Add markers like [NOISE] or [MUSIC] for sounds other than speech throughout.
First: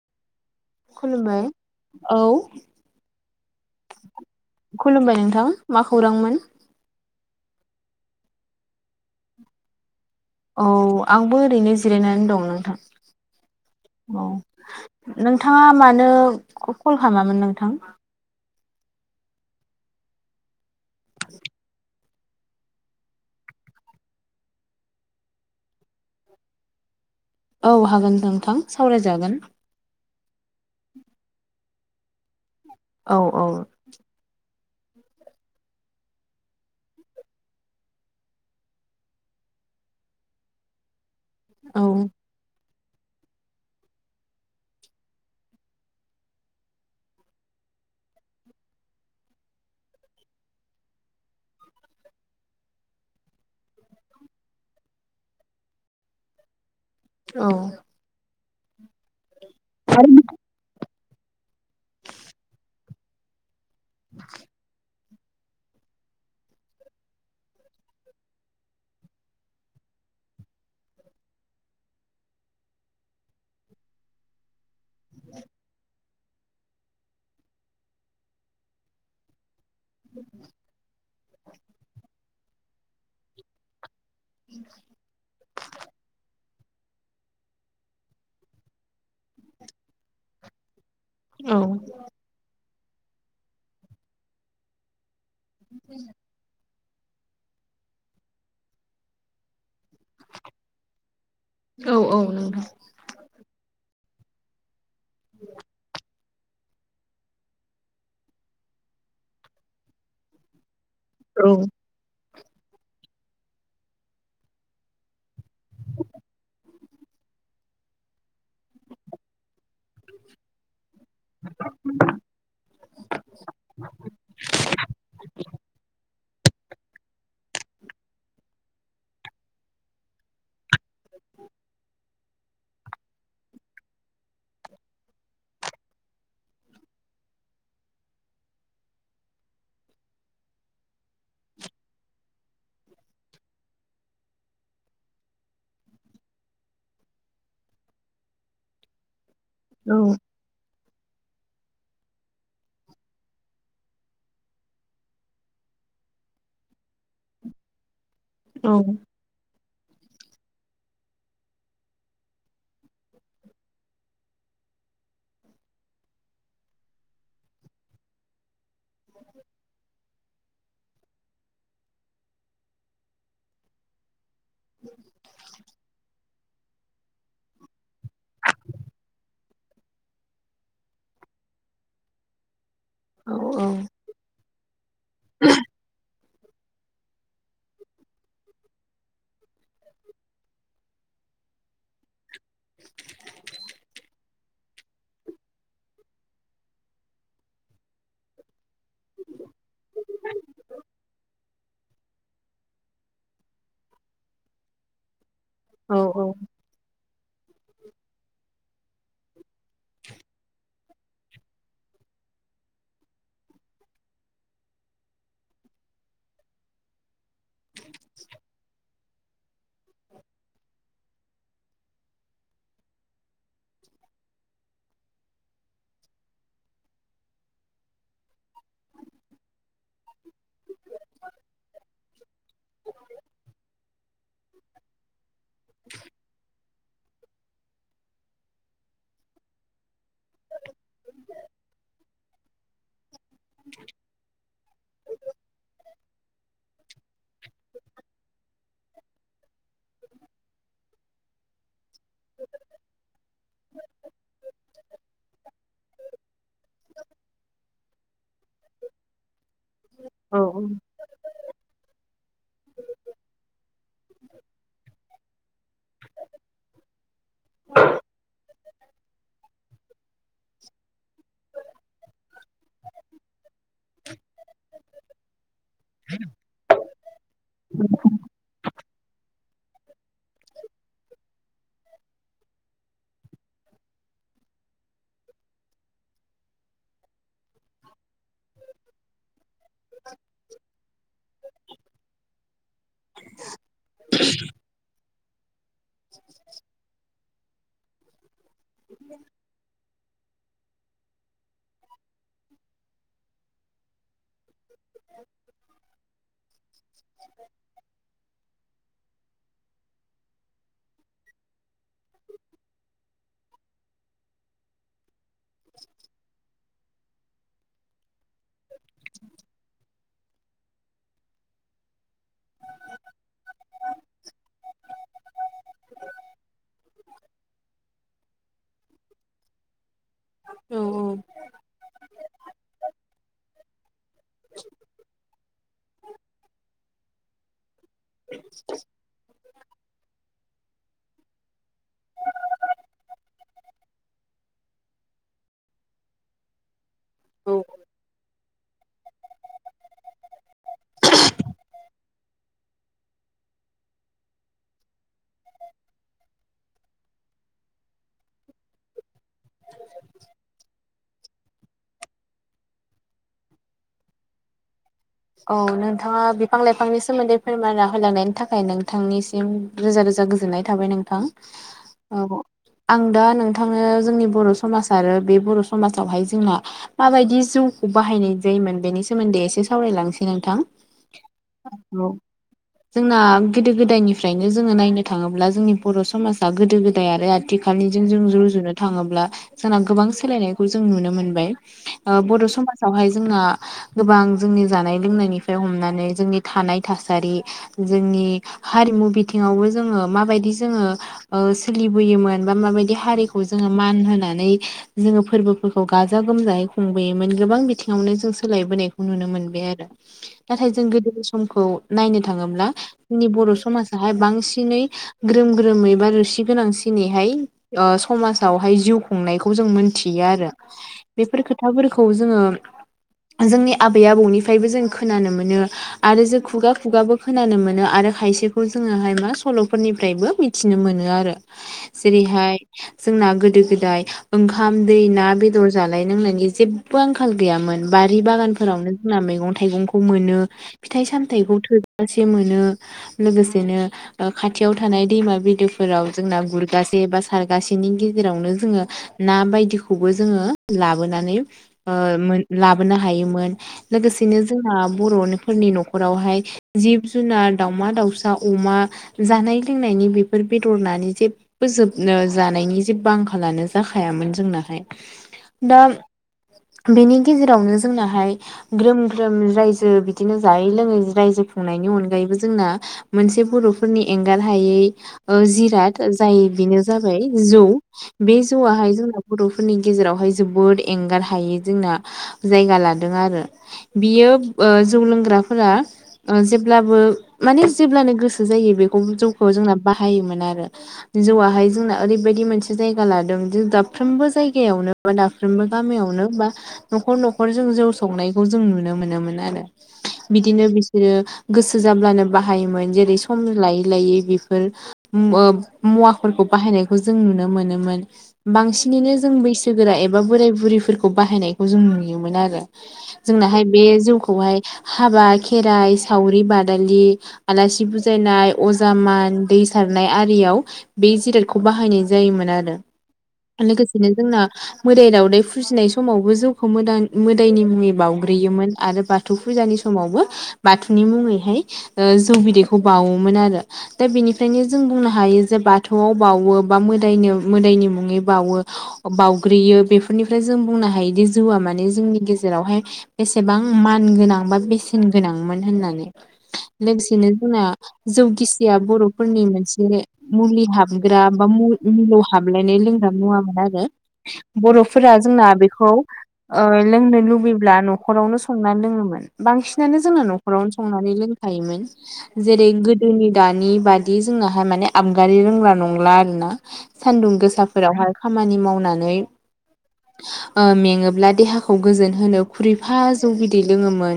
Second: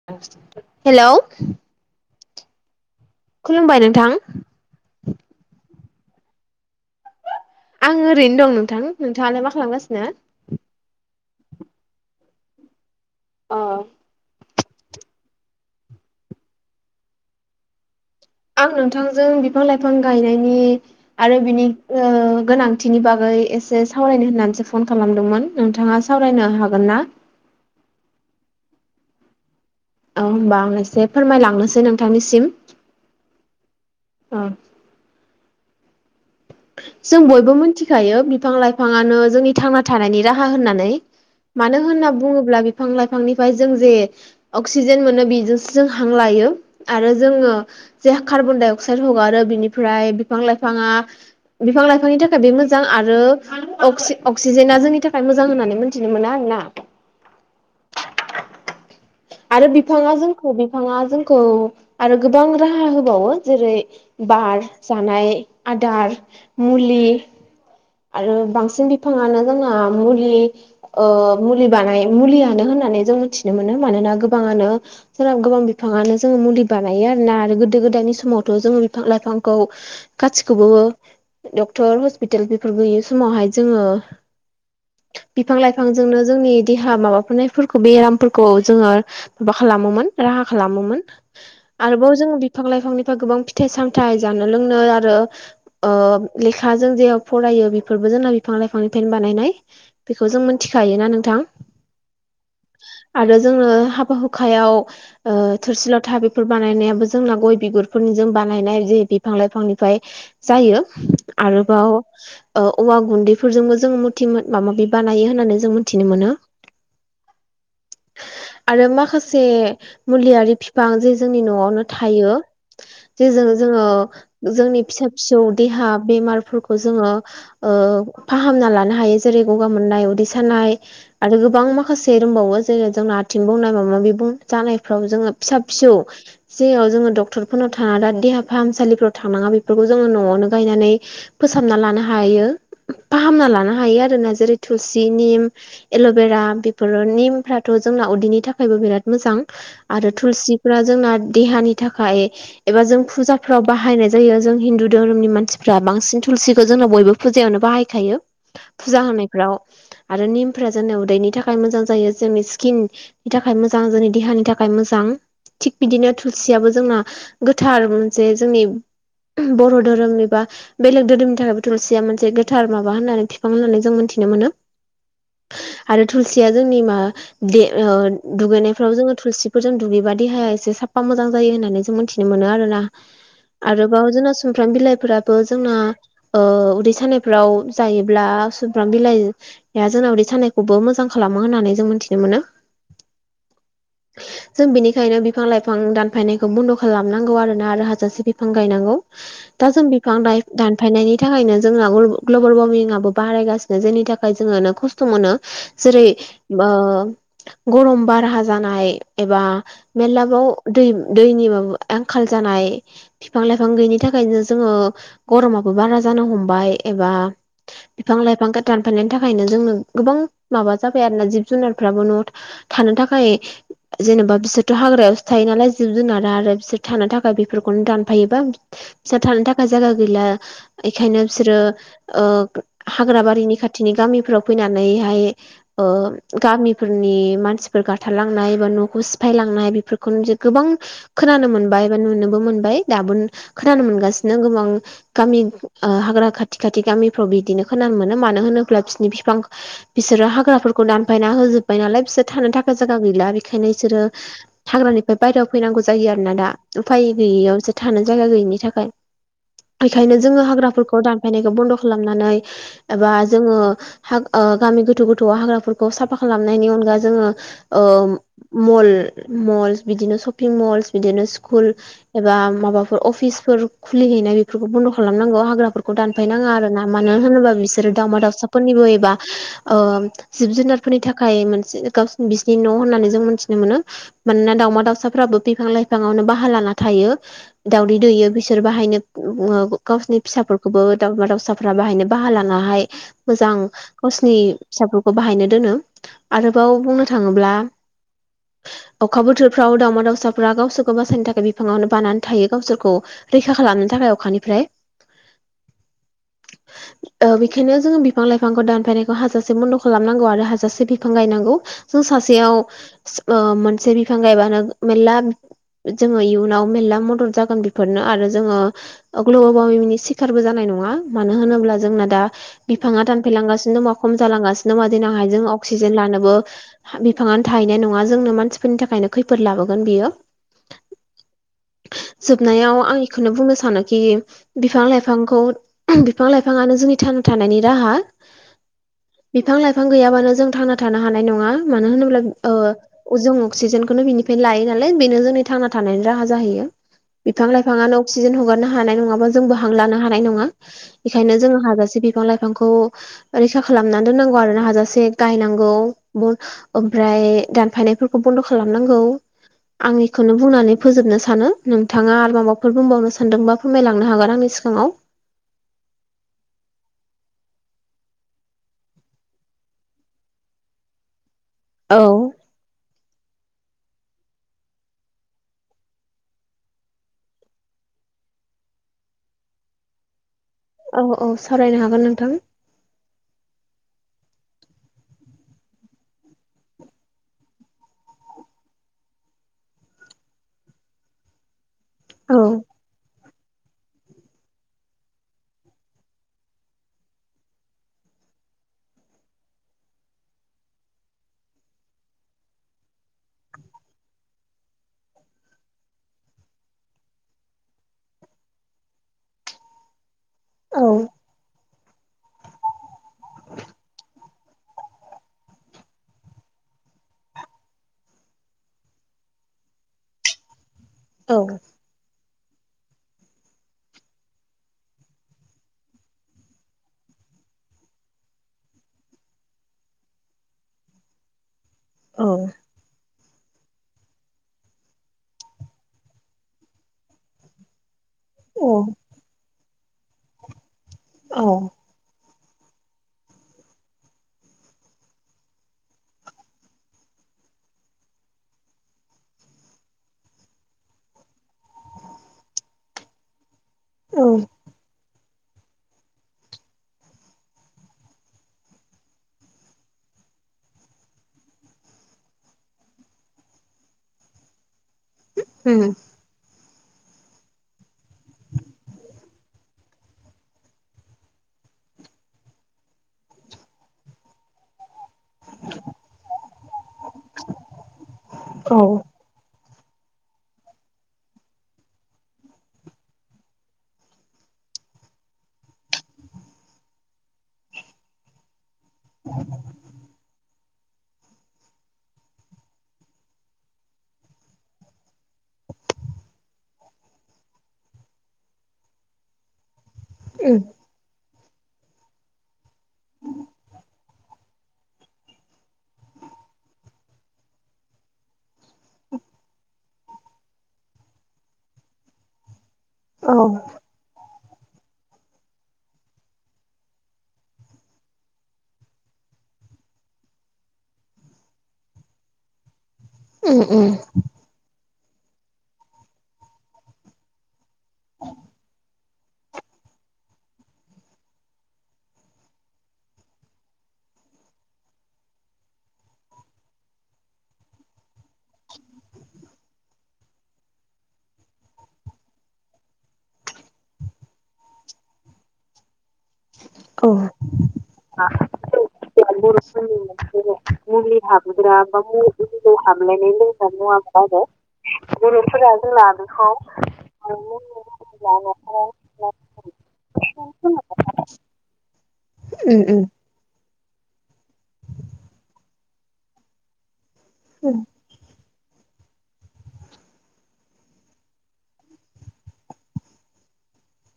[UNINTELLIGIBLE] खुलुमबाय औ। खुलुमबाय नोंथां। खुलुमबाय नोंथां मा खौरांमोन। आं ओरैनो दं नोंथां नोंथाङालाय मा खालामगासिनो? औ आंबो ओरैनो जिरायनानै दं नोंथां अ औ। नोंथाङा मानो कल खालामामोन नोंथां। आं नोंथांजों बिफां लाइफां गायनायनि आरो बिनि ओ गोनांथिनि बागै एसे सावरायनो होननानैसो फन खालामदोंमोन नोंथाङा सावरायनो हागोन ना। औ हागोन नोंथां सावरायजागोन। औ होनबा आं एसे फोरमायलांनोसै नोंथांनिसिम। औ औ। औ जों बयबो मोनथिखायो बिफां लाइफाङानो जोंनि थांना थानायनि राहा होननानै मानो औ होनना बुङोब्ला बिफां लाइफांनिफ्राय जों जे अक्सिजेन मोनो बेजोंसो जों हां लायो आरो जोङो जे कार्बन दडाइ अक्साइद हगारो बिनिफ्राय बिफां लाइफाङा बिफां लाइफांनि थाखाय बे मोजां आरो [UNINTELLIGIBLE] अक्सिजेना जोंनि थाखाय मोजां होननानै मिथिनो मोनो आरो ना। औ। आरो बिफाङा जोंखौ बिफाङा जोंखौ आरो गोबां राहा होबावो। जेरै बार जानाय आदार मुलि आरो बांसिन बिफाङानो जोंना मुलि ओ मुलि बानाय मुलियानो होननानै जों मिथिनो मोनो मानोना गोबाङानो [UNINTELLIGIBLE] गोबां बिफाङानो जोङो मुलि बानायो आरोना आरो गोदो गोदायनि समावथ' जोङो बिफां लाइफां खौ गासिखौबो डक्टर हस्पिटाल बेफोर गैयि समावहाय जोङो बिफां लाइफांजोंनो जोंनि देहा माबाफोरनायफोरखौ बेरामफोरखौ जोङो माबा खालामोमोन राहा खालामोमोन। औ आरोबाव जोङो बिफां लाइफांनिफ्राय गोबां फिथाइ सामथाय जानो लोंनो आरो। ओ लेखाजों जे फरायो बेफोरबो जोंना बिफां लाइफांनिफ्रायनो बानायनाय। बेखौ जों मोनथिखायोना नोंथां। औ औ नोंथां आरो जोङो हाबा हुखायाव ओ थोरसि लथा बे फोर बानायनायाबो जोंना गय बिगुरफोरनिजों बानायनाय जे बिफां लाइफांनिफाय जायो। औ आरोबाव ओ औवा गुन्दैफोरजोंबो जों मथिमोन माबा माबि बानायो होननानै जों मोनथिनो मोनो। आरो माखासे मुलियारि फि फां जे जोंनि न'आवनो थायो। जेजों जोङो जोंनि फिसा फिसौ देहा बेमार खौ जोङो ओ फाहामना लानो हायो। जेरै गगा मोननाय उदै सानाय आरो गोबां माखासे रोंबावो। जेरै जोंना आथिं बुंनाय माबा माबि जानायफ्राव जोङो फिसा फिसौ जेयाव जोङो डक्टरफोरनाव थाङा दा देहा फाहामसालिफोराव थांनाङा बेफोरखौ जोङो न'आवनो गायनानै फोसाबना लानो हायो। फाहामना लानो हायो आरो ना। जेरै थुलसि निम एल'भेरा बेफोरो निमफ्राथ' जोंना उदैनि थाखायबो बिराद मोजां आरो थुलसि फोरा जोंना देहानि थाखाय एबा जों फुजाफ्राव बाहायनाय जायो। जों हिन्दु दोहोरोमनि मानसिफ्रा बांसिन थुलसिखौ जोंनाव बयबो फुजायावनो बाहायखायो। औ फुजा होनाय फोराव आरो निमफ्रा जोंनि उदैनि थाखाय मोजां जायो जोंनि स्किन नि थाखाय मोजां जोंनि देहानि थाखाय मोजां। थिग बिदिनो थुलसियाबो जोंना गोथार मोनसे जोंनि बर' धोरोमनि बा बेलेग धोरोमनि थाखायबो थुलसिया मोनसे गोथार माबा होननानै फिफां होननानै जों मोनथिनो मोनो। [INAUDIBLE] आरो थुलसिया जोंनिया मा दे ओ दुगैनायफ्राव जोङो थुलसिफोरजों दुगैबा देहाया एसे साफा मोजां जायो होननानै जों मोनथि मोनो आरो ना। आरोबाव जोंना सुमफ्राम बिलाइफोराबो जोंना ओ उदै सानायफ्राव जायोब्ला सुमफ्राम बिलाइ [UNINTELLIGIBLE] उदै सानायखौबो मोजां खालामो होननानै जों मोनथिनो मोनो। जों बिनिखायनो बिफां लाइफां दानफायनायखौ बन्द' खालामनांगौ आरो ना आरो हाजासे बिफां गायनांगौ। दा जों बिफां दाइ दानफायनायनि थाखायनो जोंना [UNINTELLIGIBLE] ग्लबेल वारमिंआबो बारायगासिनो जायनि थाखाय जोङोनो खस्थ' मोनो। औ जेरै ओ गरम बारहा जानाय एबा मेरलाबाव दै दैनि माबा आंखाल जानाय फिफां लाइफां गैयिनि थाखायनो जोङो गरमाबो बारा जानो हमबाय एबा बिफां लाइफांखौ दानफाननायनि थाखायनो जोंनो गोबां माबा जाबाय आरो ना जिब जुनारफ्राबो न'आव थानो थाखाय जेनेबा बिसोरथ' हाग्रायावसो थायो नालाय जिब जुनारा आरो बिसोर थानो थाखाय बेफोरखौनो दानफायोबा फिसा थानो थाखाय जायगा गैला एखायनो बिसोरो ओ हाग्राबारिनि खाथिनि गामिफ्राव फैनानैहाय ओ गामिफोरनि मानसिफोर गाथारलांनाय एबा न'खौ सिफायलांनाय बेफोरखौनो जे गोबां खोनानो मोनबाय बा नुनोबो मोनबाय। दाबोनो खोनानो मोनगासिनो गोबां गामि ओ हाग्रा खाथि खाथि गामिफ्राव बिदिनो खोनानो मोनो। मानो होनोब्ला बिसोरनि फिफां बिसोरो हाग्राफोरखौ दानफायना होजोबबाय नालाय बिसोर थानो थाखाय जायगा गैला बेखायनो इसोरो हाग्रानिफ्राय बायेरायाव फैनांगौ जायो आरो ना दा उफाय गैयैयावसो थानो जायगा गैयिनि थाखाय। बेखायनो जोङो हाग्राफोरखौ दानफायनायखो बन्द' खालामनानै एबा जोङो हाग ओ गामि गोथौ गोथौ हाग्राफोरखौ साफा खालामनायनि अनगा जोङो ओ मल मल्स बिदिनो सपिं मल्स बिदिनो स्कुल एबा माबाफोर अफिसफोर खुलिहै नाय बेफोरखौ बनद' खालामनांगौ। हाग्राफोरखौ दानफाय नाङा आरो ना। मानो होनोबा बिसोरो दाउमा दाउसाफोरनिबो एबा ओ जिब जुनारफोरनि थाखाय मोनसे गावसिनि बिसिनि न' होननानै जों मोनथिनो मोनो। मानोना दाउमा दाउसाफ्राबो बिफां लाइफाङावनो बाहा लाना थायो। दावदै दैयो बिसोर बाहायनो [UNINTELLIGIBLE] गावसोरनि फिसाफोरखौबो दाउमा दाउसाफोरा बाहायनो बाहा लानाहाय मोजां गावसिनि फिसाफोरखौ बाहायनो दोनो आरोबाव बुंनो थाङोब्ला अखा बोथोरफ्राव दाउमा दाउसाफ्रा गावसोरखौ बासायनो थाखाय बिफाङावनो बानानै थायो गावसोरखौ रैखा खालामनो थाखाय अखानि ओमफ्राय ओ बेखायनो जो बिफां लाइफांखौ दानफायनाय हाजासे बन्द' खालामनांगौ आरो हाजासे बिफां गायनांगौ जों सासेयाव ओ मोनसे बिफां गायबानो मेलला जोङो इयुनाव मेरला मदद जागोन बेफोरनो आरो जोङो ग्लबेल वार्मिंनि सिखारबो जानाय नङा मानो होनोब्ला जोंना दा बिफाङा दानफायलांगासिनो दङ खम जालांगासिनो दङ दिनांहायजों अक्सिजेन लानोबो बिफाङानो थाहैनाय नङा जोंनो मानसिफोरनि थाखायनो खैफोद लाबोगोन बियो औ जोबनायाव आं बेखौनो बुंनो सानोखि बिफां लाइफांखौ बिफां लाइफाङानो जोंनि थांना थानायनि राहा बिफां लाइफां गैयाबानो जों थांना थानो हानाय नङा मानो होनोब्ला ओ जों अक्सिजेनखौनो बिनिफ्रायनो लायो नालाय बेनो जोंनि थांना थानायनि राहा जाहैयो बिफां औ लाइफाङानो अक्सिजेन हगारनो हानाय नङाबा जोंबो हां लानो हानाय नङा बेखायनो जोङो हाजासे बिफां लाइफांखौ रैखा खालामनानै दोननांगौ आरो ना हाजासे गायनांगौ ओमफ्राय दानफायनायफोरखौ बे बनद' खालामनांगौ आं बेखौनो बुंनानै फोजोबनो सानो नोंथाङा आरोबाव बाफोर बुंबावनो सानदोंबा फोरमायलांनो हागोन आंनि सिगाङाव औ नोंथाङा बिफां लाइफांनि सोमोन्दै फोरमायना होलांनायनि थाखाय नोंथांनिसिम रोजा रोजा गोजोननाय थाबाय नोंथां औ आं दा नोंथां नो जोंनि बर' समाज आरो बे बर' समाजावहाय जोंहा माबायदि जिउखौ बाहायनाय जायोमोन बेनि सोमोन्दै एसे सावरायलांसै नोंथां औ औ सावरायनो हागोन औ नोंथां जोंना गोदो गोदायनिफ्रायनो जोङो नायनो थाङोब्ला जोंनि बर' समाजा गोदो गोदाय आरो आथिखालनिजों जों रुजुनो थाङोब्ला जोंना गोबां सोलायनायखौ जों नुनो मोनबाय ओ औ बर' समाजावहाय जोंना गोबां जोंनि जानाय लोंनायनिफ्राय हमनानै जोंनि थानाय थासारि जोंनि हारिमु बिथिङावबो जोङो माबायदि जोङो ओ सोलिबोयोमोन बा माबायदि हारिखौ जोङो मान होनानै जोङो फोरबोफोरखौ गाजा गोमजायै खुंबोयोमोन गोबां बिथिङावनो जों सोलायबोनायखौ नुनो मोनबाय आरो नाथाय जों औ गोदोनि समखौ नायनो थाङोब्ला जोंनि बर' समाजाहाय बांसिनै ग्रोम ग्रोमै बा रुसि गोनांसिन दिनैहाय ओ समाजावहाय जिउ खुंनायखौ जों मोनथियो आरो बेफोर खोथाफोरखौ जोङो जोंनि आबै आबौनिफ्रायबो जों खोनानो मोनो आरो जों खुगा खुगाबो खोनानो मोनो आरो खायसेखौ जोङोहाय मा सल'फोरनिफ्रायबो मि थिनो मोनो आरो [INAUDIBLE] जेरैहाय जोंना गोदो गोदाय ओंखाम दै ना बेदर जानाय लोंनायनि जेब्बो आंखाल गैयामोन बारि बागान औ फोरावनो जोंना मैगं थाइगंखौ मोनो फिथाइ सामथाइखौ थोजासे मोनो लोगोसेनो खाथियाव थानाय दैमा बिलोफोराव जोंना गुरगासे बा सारगासेनि गेजेरावनो जोङो ना बायदिखौबो जोङो लाबोनानै ओ मोन लाबोनो हायोमोन लोगोसेनो बर'फोरनि जोंहा बर'फोरनि न'खरावहाय जिब जुनार दाउमा दाउसा अमा जानाय लोंनायनि बेफोर बेदर नानि जेब फोजोबनो जानायनि जेबो आंखालानो जाखायामोन जोंनाहाय दा बेनि गेजेरावनो जोंनाहाय ग्रोम ग्रोम रायजो बिदिनो जायै लोङै रायजो खुंनायनि अनगायैबो जोंना मोनसे बर'फोरनि एंगार हायै ओ जिराद जाय बेनो जाबाय जौ बे जौआहाय जोंनाव बर'फोरनि गेजेरावहाय जोबोद एंगार हायै जोंना जायगा लादों आरो। बियो ओ जौ लोंग्राफोरा ओ जेब्लाबो माने जेब्लानो गोसो जायो बेखौ जौखौ जोंना बाहायोमोन आरो। जौवाहाय जोंना ओरैबायदि मोनसे जायगा लादों जि दाबफ्रोमबो जायगायावनो बा दाबफ्रोमबो गामियावनो बा न'खर न'खर जोङो जौ संनायखौ जों नुनो मोनोमोन आरो। बिदिनो बि दिनो गोसो जाब्लानो बाहायोमोन जेरै सम लायै लायै बेफोर ओ मुवाफोरखौ बाहायनायखौ जों नुनो मोनोमोन। बांसिनैनो जों बैसोगोरा एबा बोराय बुरिफोरखौ बाहायनायखौ जों नुयोमोन आरो। जोंनाहाय बे जौखौहाय हाबा खेराइ सावरि बादालि आलासि बुजायनाय अजा मान दै सारनाय आरियाव बे जिरादखौ बाहायनाय जायोमोन आरो। लोगोसेनो जोंना मोदाय दावदाय फुजिनाय समावबो जौखौ मोदां-मोदायनि नि बावउग्रोयोमोन आरो बाथौ फुजानि समावबो बाथौनि मुङैहाय ओ जौ बिदैखौ बावोमोन आरो। दा बेनिफ्रायनो जों बुंनो हायो जे बाथौआव बावो बा मोदायनो मोदायनि मुङै बावो बाउग्रोयो बेफोरनिफ्राय जों बुंनो हायोदि जौआ माने जोंनि गेजेरावहाय बेसेबां मान गोनां बा बेसेन गोनांमोन होननानै। लोगोसेनो जोंना जौ गिसिया बर'फोरनि मोनसे मुलि हाब मुलि ग्रा बा हाबग्रा बा मुलौ मुलियाव हाबलायनाय लोंग्रा हाबलायनाय मुवामोन लोंग्रा आरो आरो बर'फोरा जोंना बर'फोरा बेखौ जोंना औ ओ लोंनो लुबैब्ला न'खरावनो संनानै लोङोमोन बांसिनानो जोंना न'खरावनो संनानै लोंखायोमोन। जेरै गोदोनि दानि बादि जोंनाहाय माने आबगारि रोंला नंला आरो ना। सान्दुं गोसाफोरावहाय खामानि मावनानै ओ मेङोब्ला देहाखौ गोजोन होनो खुरैफा जौ बिदै लोङोमोन।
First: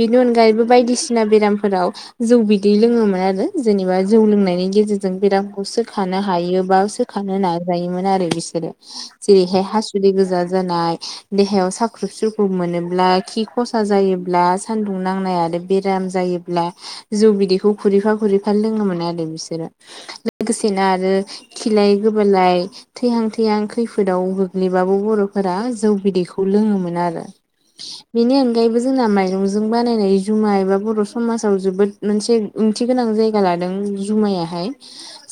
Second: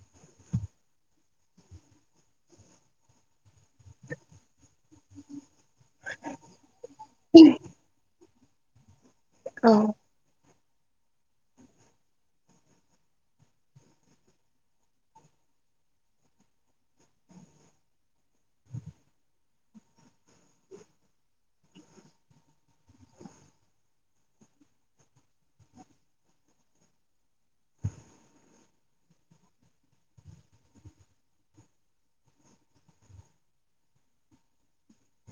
बेनि अनगायैबो बायदिसिना बेरामफोराव जौ बिदै लोङोमोन आरो। जेनेबा जौ लोंनायनि गेजेरजों बेरामखौ सोखानो हायो बा सोखानो नाजायोमोन आरो बिसोर। जेरैहाय हासुदै गोजा जानाय देहायाव सा ख्रुब सुख्रुब मोनोब्ला खि खसा जायोब्ला सान्दुं नांनाय आरो बेराम जायोब्ला जौ बिदैखौ खुरैफा खुरैफा लोङोमोन आरो बिसोरो लोगोसेनो आरो खिलाय गोबालाय थैहां थैहां खैफोदाव गोग्लैबाबो बर'फोरा जौ बिदैखौ लोङोमोन आरो। बेनि अनगायैबो जोंना माइरंजों बानायनाय जुमाय एबा बर' समाजाव जोबोद मोनसे ओंथि गोनां जायगा लादों जुमायाहाय।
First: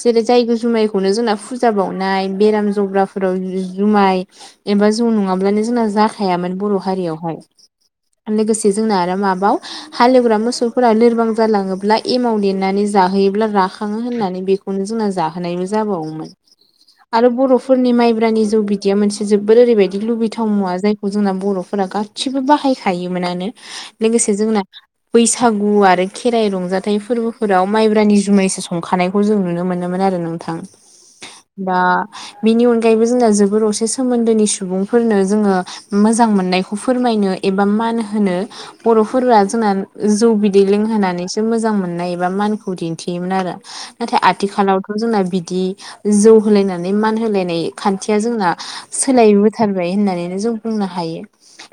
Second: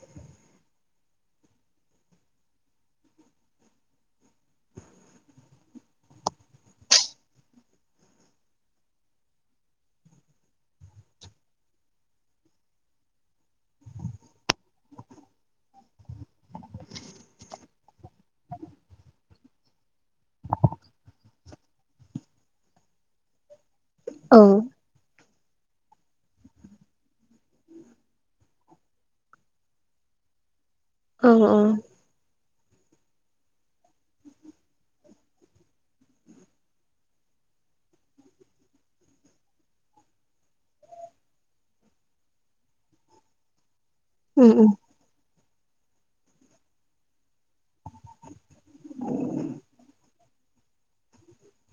जेरै जाय जुमायखौनो जोंना फुजा बावनाय बेराम जग्राफोराव जुमाय एबा जौ नङाब्लानो जोंना जाखायामोन बर' हारियावहाय। लोगोसे जोंना आरो माबाव हालेवग्रा मोसौफोरा लोरबां जालाङोब्ला एमाव देनानै जाहोयोब्ला राखङो होननानै बेखौ नो जोंना जाहोनायबो जाबावोमोन। आरो बर'फोरनि माइब्रानि जौ बिदिया मोनसे जोबोर ओरैबायदि लुबैथाव मुवा जाय जोंना बर'फोरा गासिबो बाहायखायोमोनानो लोगोसे औ जों बै बैसागु आरो खेराइ रंजाथाइ फोरबोफोराव माइब्रानि जुमायसो संखानायखौ जों नुनो मोनोमोन आरो नोंथां। औ बा बेनि अनगायैबो जोंना जोबोर असे सोमोन्दोनि सुबुंफोरनो जोङो मोजां मोननायखौ फोरमायनो एबा मान होनो बर'फोराआ जोंना जौ बिदै लोंहोनानैसो मोजां मोननाय एबा मानखौ दिन्थियोमोन आरो। नाथाय आथिखालावथ' जोंना बिदि जौ होलायनानै मान होलायनाय खान्थिया जोंना सोलायबोथारबाय होननानैनो जों बुंनो हायो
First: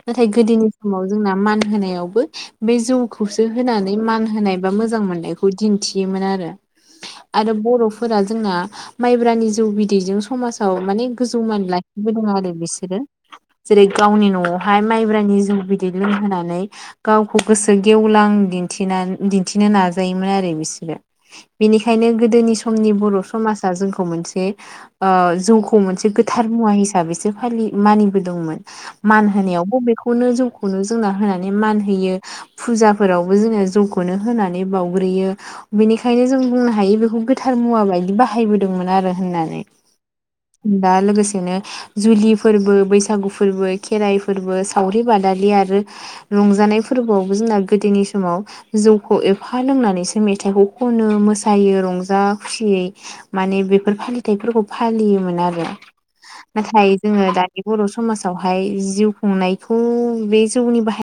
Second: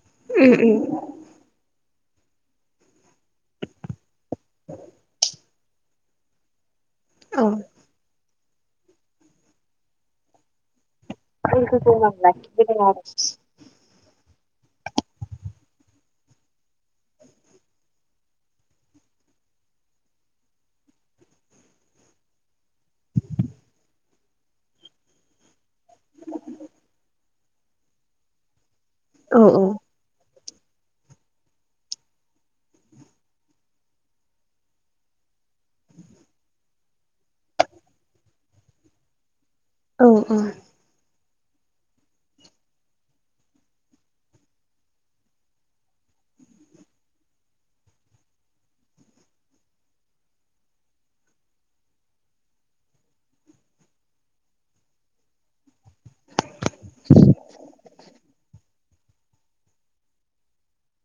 नाथाय गोदोनि समाव जोंना मान होनायावबो बे जौखौसो होनानै मान होनाय बा मोजां मोननायखौ दिन्थियोमोन आरो आरो बर' फोर जोंना माइब्रानि जौ बिदैजों समाज व माने गोजौ मान गोथौ लाखिबोदों आरो लाखिबोदों आरो बिसोरो जेरै गावनि न'आवहाय माइब्रानि जौ बिदै लोंहोनानै गावखौ गोसो गेवलां दिन्थि दिन्थिनो नाजायोमोन आरो बिसोरो बेनिखायनो गोदोनि समनि बर' समाजा जोंखौ मोनसे ओ जौखौ मोनसे गोथार मुवा हिसाबैसो फालि मानि दमोन मान औ होनायावबो बेखौनो जौखौनो जोंना होनानै मान होयो। फुजाफोरावबो जोङो जौखौनो होनानै बाउग्रोयो। बेनिखायनो जों बुंनो हायो बेखौ गोथार मुवा बायदि बाहायबोदोंमोन आरो होननानै औ औ दा लोगोसेनो जुलि फोरबो बैसाग बैसागु फोरबो खेराइ फोरबो सावरि बादालि आरो रंजानाय फोरबोआवबो जोंना गोदोनि समाव जौखौ एफा लोंनानैसो मेथाइखौ खनो मोसायो रंजा खुसियै माने बेफोर फालिथायाइफोरखौ फालियोमोन आरो नाथाय जोङो दानि बर' समाजावहाय जिउ खुंनायखौ बे जौनि बाहाय